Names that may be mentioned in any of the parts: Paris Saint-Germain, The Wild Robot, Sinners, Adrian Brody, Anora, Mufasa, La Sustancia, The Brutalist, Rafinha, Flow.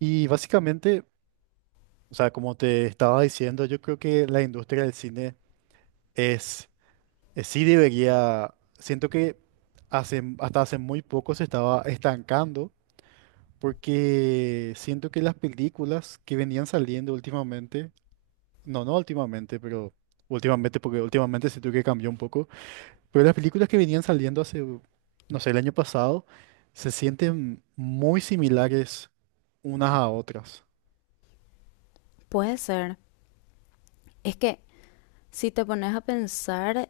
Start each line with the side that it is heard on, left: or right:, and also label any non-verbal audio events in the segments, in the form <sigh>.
right: Y básicamente, o sea, como te estaba diciendo, yo creo que la industria del cine es, sí debería. Siento que hace, hasta hace muy poco se estaba estancando, porque siento que las películas que venían saliendo últimamente, no, no últimamente, pero últimamente, porque últimamente siento que cambió un poco, pero las películas que venían saliendo hace, no sé, el año pasado, se sienten muy similares unas a otras.
left: Puede ser. Es que si te pones a pensar,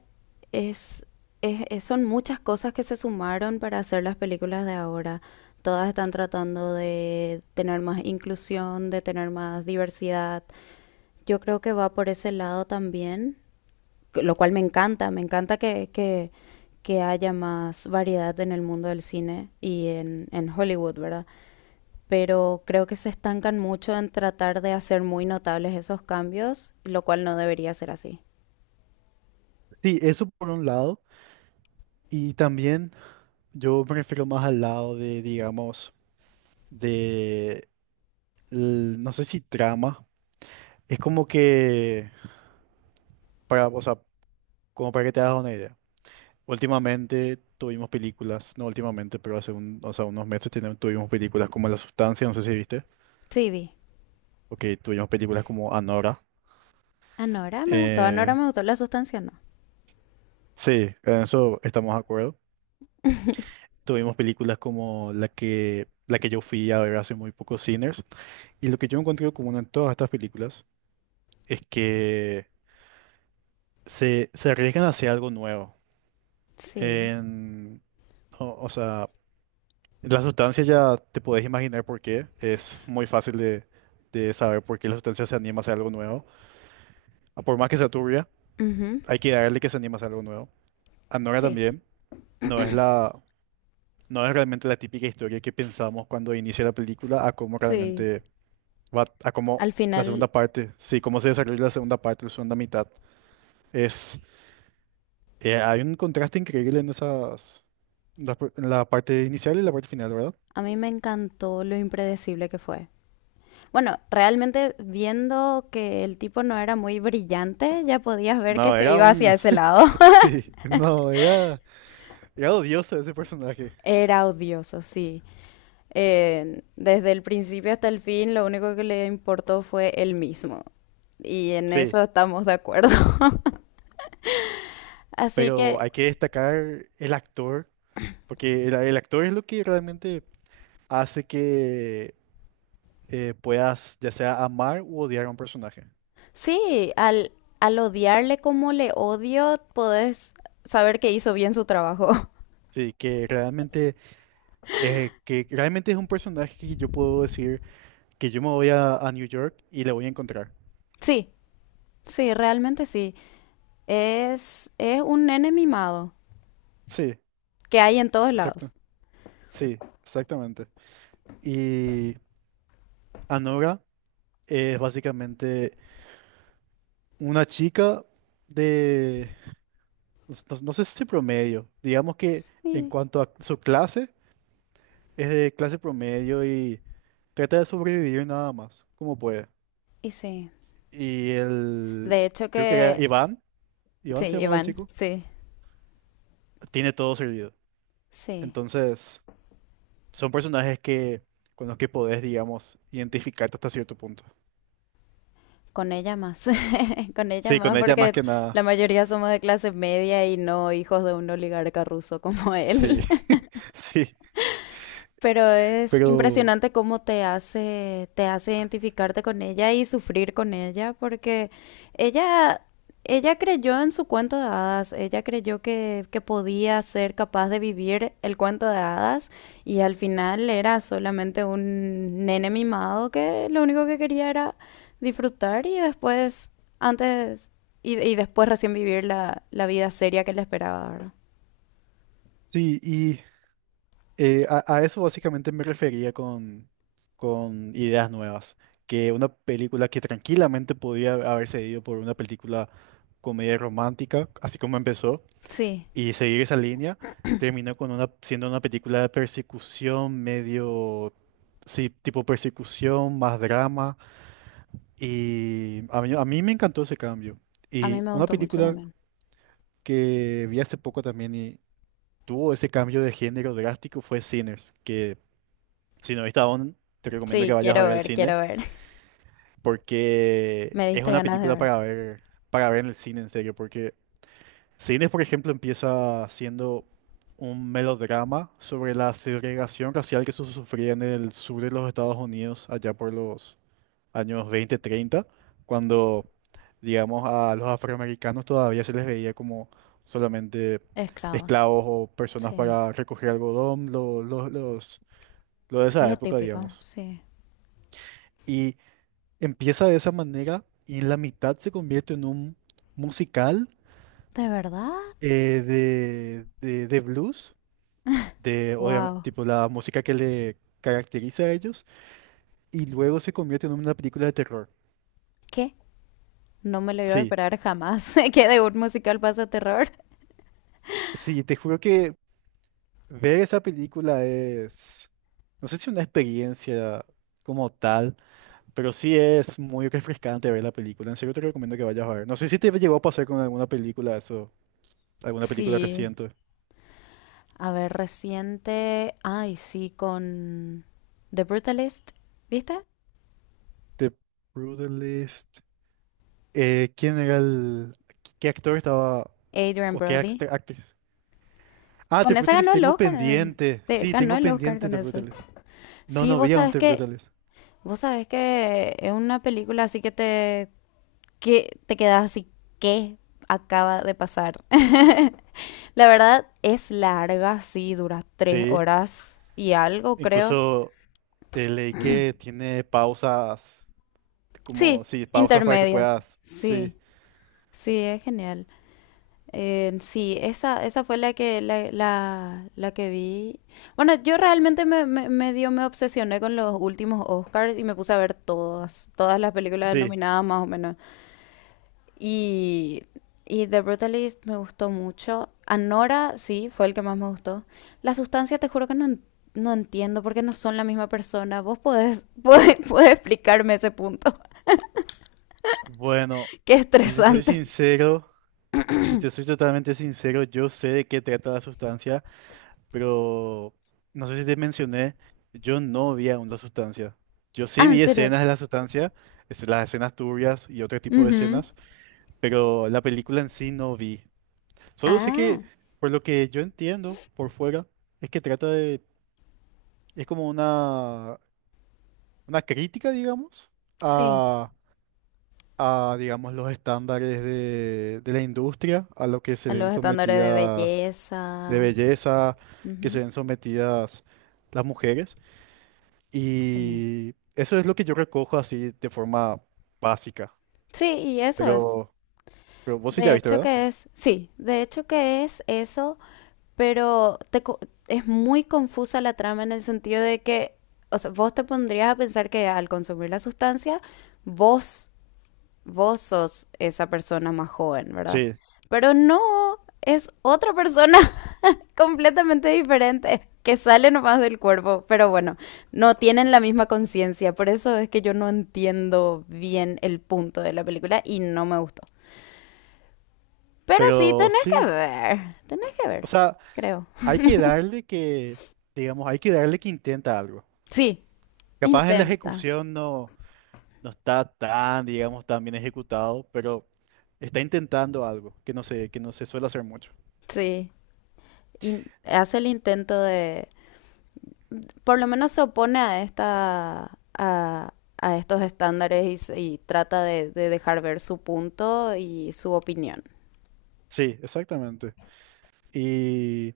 left: es, son muchas cosas que se sumaron para hacer las películas de ahora. Todas están tratando de tener más inclusión, de tener más diversidad. Yo creo que va por ese lado también, lo cual me encanta. Me encanta que haya más variedad en el mundo del cine y en Hollywood, ¿verdad? Pero creo que se estancan mucho en tratar de hacer muy notables esos cambios, lo cual no debería ser así.
right: Sí, eso por un lado. Y también, yo me refiero más al lado de, digamos, de, no sé si trama. Es como que, para, o sea, como para que te hagas una idea. Últimamente tuvimos películas, no últimamente, pero hace un, o sea, unos meses tuvimos películas como La Sustancia, no sé si viste.
left: Sí, vi.
right: Ok, tuvimos películas como Anora.
left: Anora
right: Eh,
left: me gustó, la sustancia no.
right: sí, en eso estamos de acuerdo. Tuvimos películas como la que yo fui a ver hace muy poco, Sinners. Y lo que yo encontré común en todas estas películas es que se arriesgan hacia algo nuevo.
left: Sí.
right: En- o sea, la sustancia ya te podés imaginar por qué. Es muy fácil de saber por qué la sustancia se anima hacia algo nuevo. Ah, por más que sea turbia,
left: Ujú.
right: hay que darle que se anima hacia algo nuevo. Anora
left: Sí.
right: también no es la, no es realmente la típica historia que pensamos cuando inicia la película, a cómo
left: Sí.
right: realmente va, a cómo
left: Al
right: la
left: final,
right: segunda parte, sí, cómo se desarrolla la segunda parte, la segunda mitad. Es Hay un contraste increíble en la parte inicial y la parte final, ¿verdad?
left: a mí me encantó lo impredecible que fue. Bueno, realmente viendo que el tipo no era muy brillante, ya podías ver que
right: No,
left: se iba hacia ese lado.
right: <laughs>
left: <laughs>
right: sí, no, era odioso ese personaje.
left: Era odioso, sí. Desde el principio hasta el fin, lo único que le importó fue él mismo. Y en
right: Sí,
left: eso estamos de acuerdo. <laughs> Así
right: pero
left: que
right: hay que destacar el actor, porque el actor es lo que realmente hace que puedas ya sea amar u odiar a un personaje.
left: sí, al odiarle como le odio, podés saber que hizo bien su trabajo. <laughs>
right: Sí, que realmente es un personaje que yo puedo decir que yo me voy a New York y le voy a encontrar.
left: Sí, sí, realmente sí. Es un nene mimado
right: Sí,
left: que hay en todos
right: exacto.
left: lados.
right: Sí, exactamente. Y Anora es básicamente una chica de, no sé si promedio, digamos que, en
left: Sí,
right: cuanto a su clase, es de clase promedio y trata de sobrevivir nada más, como puede.
left: y sí.
right: Y
left: De hecho
right: creo que era
left: que...
right: Iván,
left: Sí,
right: se llamaba el
left: Iván,
right: chico,
left: sí,
right: tiene todo servido.
left: sí.
right: Entonces, son personajes que, con los que podés, digamos, identificarte hasta cierto punto.
left: Con ella más. <laughs> <laughs> Con ella
right: Sí, con
left: más,
right: ella más
left: porque
right: que
left: la
right: nada,
left: mayoría somos de clase media y no hijos de un oligarca ruso como él.
right: sí, <laughs> sí,
left: Pero es
right: pero...
left: impresionante cómo te hace identificarte con ella y sufrir con ella, porque ella, ella creyó en su cuento de hadas, ella creyó que podía ser capaz de vivir el cuento de hadas y al final era solamente un nene mimado que lo único que quería era disfrutar y después, antes, y después recién vivir la vida seria que le esperaba, ¿verdad?
right: Sí, y a eso básicamente me refería con ideas nuevas, que una película que tranquilamente podía haberse ido por una película comedia romántica, así como empezó,
left: Sí,
right: y seguir esa línea, terminó con una, siendo una película de persecución medio, sí, tipo persecución, más drama, y a mí me encantó ese cambio.
left: a mí
right: Y
left: me
right: una
left: gustó mucho
right: película
left: también.
right: que vi hace poco también y tuvo ese cambio de género drástico fue Sinners, que... Si no viste aún, te recomiendo que
left: Sí,
right: vayas a
left: quiero
right: ver al
left: ver,
right: cine,
left: quiero ver.
right: porque
left: Me
right: es
left: diste
right: una
left: ganas de
right: película
left: ver.
right: para ver en el cine, en serio. Porque Cines, por ejemplo, empieza siendo un melodrama sobre la segregación racial que se sufría en el sur de los Estados Unidos allá por los años 20, 30, cuando, digamos, a los afroamericanos todavía se les veía como solamente
left: Esclavos.
right: esclavos o personas
left: Sí.
right: para recoger algodón, lo de esa
left: Lo
right: época,
left: típico,
right: digamos.
left: sí.
right: Y empieza de esa manera y en la mitad se convierte en un musical,
left: ¿De verdad?
right: de blues, de, obviamente,
left: Wow.
right: tipo la música que le caracteriza a ellos, y luego se convierte en una película de terror.
left: ¿Qué? No me lo iba a
right: Sí,
left: esperar jamás. <laughs> ¿Que de un musical pasa terror?
right: sí, te juro que ver esa película es, no sé si una experiencia como tal, pero sí es muy refrescante ver la película. En serio te recomiendo que vayas a ver. No sé si te llegó a pasar con alguna película eso, alguna película
left: Sí.
right: reciente.
left: A ver, reciente. Ay, sí, con The Brutalist. ¿Viste?
right: The Brutalist. ¿Quién era el? ¿Qué actor estaba
left: Adrian
right: o qué
left: Brody.
right: actriz? Ah, Te
left: Con esa
right: Brutales,
left: ganó el
right: tengo
left: Oscar. eh.
right: pendiente.
left: Te-
right: Sí,
left: ganó
right: tengo
left: el Oscar
right: pendiente
left: con
right: Te
left: eso.
right: Brutales. No,
left: Sí,
right: no vi
left: vos
right: aún
left: sabés
right: Te
left: que.
right: Brutales.
left: Vos sabés que es una película así que te. Que te quedas así. ¿Qué acaba de pasar? La verdad es larga, sí, dura tres
right: Sí,
left: horas y algo, creo.
right: incluso leí que tiene pausas, como,
left: Sí,
right: sí, pausas para que
left: intermedias.
right: puedas. Sí,
left: Sí, sí, es genial. Sí, esa fue la que vi. Bueno, yo realmente me obsesioné con los últimos Oscars y me puse a ver todas las películas
right: sí.
left: nominadas más o menos. Y, y The Brutalist me gustó mucho. Anora, sí, fue el que más me gustó. La sustancia, te juro que no, no entiendo porque no son la misma persona. Vos podés, <laughs> podés explicarme ese punto.
right: Bueno,
left: <laughs> Qué
right: si te soy
left: estresante.
right: sincero, si te soy totalmente sincero, yo sé de qué trata la sustancia. Pero no sé si te mencioné, yo no vi aún la sustancia. Yo sí
left: Ah, ¿en
right: vi
left: serio?
right: escenas de la sustancia, las escenas turbias y otro tipo de
left: Ujú.
right: escenas, pero la película en sí no vi. Solo sé que,
left: Ah,
right: por lo que yo entiendo por fuera, es que es como una crítica, digamos,
left: sí.
right: a, a, digamos, los estándares de la industria, a lo que se
left: A
right: ven
left: los estándares de
right: sometidas de
left: belleza.
right: belleza, que se
left: Ujú.
right: ven sometidas las mujeres.
left: Sí.
right: Y eso es lo que yo recojo así de forma básica.
left: Sí, y eso es.
right: Pero, pero, vos sí ya
left: De
right: viste,
left: hecho
right: ¿verdad?
left: que es, sí, de hecho que es eso pero es muy confusa la trama en el sentido de que, o sea, vos te pondrías a pensar que al consumir la sustancia, vos, vos sos esa persona más joven, ¿verdad?
right: Sí,
left: Pero no, es otra persona <laughs> completamente diferente que sale nomás del cuerpo, pero bueno, no tienen la misma conciencia, por eso es que yo no entiendo bien el punto de la película y no me gustó. Pero sí,
right: pero sí.
left: tenés que ver,
right: O sea,
left: creo.
right: hay que darle que, digamos, hay que darle que intenta algo.
left: Sí,
right: Capaz en la
left: intenta.
right: ejecución no, no está tan, digamos, tan bien ejecutado, pero está intentando algo que no se suele hacer mucho.
left: Sí, y hace el intento de, por lo menos se opone a estos estándares y trata de dejar ver su punto y su opinión.
right: Sí, exactamente. Y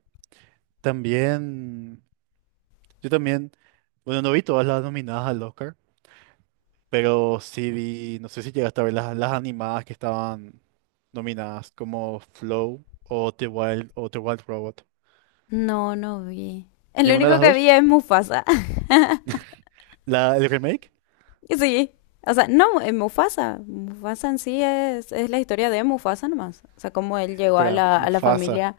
right: también, yo también, bueno, no vi todas las nominadas al Oscar. Pero sí vi, no sé si llegaste a ver las animadas que estaban nominadas como Flow o The Wild Robot.
left: No, no vi. El
right: ¿Ninguna de
left: único
right: las
left: que
right: dos?
left: vi es Mufasa. <laughs>
right: ¿La, el remake?
left: Sí, o sea, no, es Mufasa. Mufasa en sí es la historia de Mufasa nomás. O sea, cómo él llegó a
right: Espera,
left: la, a la
right: Mufasa.
left: familia.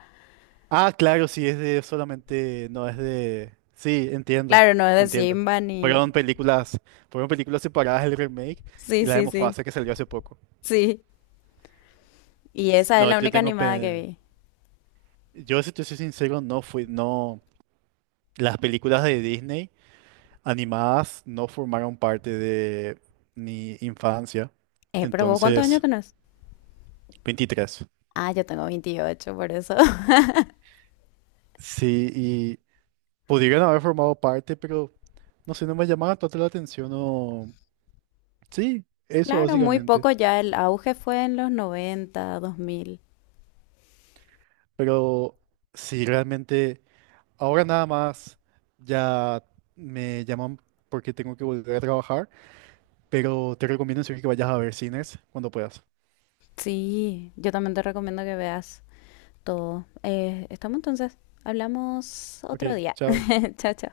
right: Ah, claro, sí, es de solamente, no es de. Sí, entiendo,
left: Claro, no es de
right: entiendo.
left: Simba ni...
right: Fueron películas, fueron películas, separadas el remake y
left: Sí,
right: la de
left: sí, sí,
right: Mufasa que salió hace poco.
left: sí. Y esa es
right: No,
left: la
right: yo
left: única
right: tengo.
left: animada que vi.
right: Yo, si te soy sincero, no fui, no. Las películas de Disney animadas no formaron parte de mi infancia.
left: Pero vos, ¿cuántos años
right: Entonces,
left: tenés?
right: 23.
left: Ah, yo tengo 28, por eso. <laughs>
right: Sí, y pudieron haber formado parte, pero no sé, no me llamaba tanto la atención o. Sí, eso
left: Claro, muy
right: básicamente.
left: poco ya. El auge fue en los 90, 2000.
right: Pero sí, realmente, ahora nada más ya me llaman porque tengo que volver a trabajar, pero te recomiendo en serio que vayas a ver cines cuando puedas.
left: Sí, yo también te recomiendo que veas todo. Estamos entonces. Hablamos
right: Ok,
left: otro día.
right: chao.
left: <laughs> Chao, chao.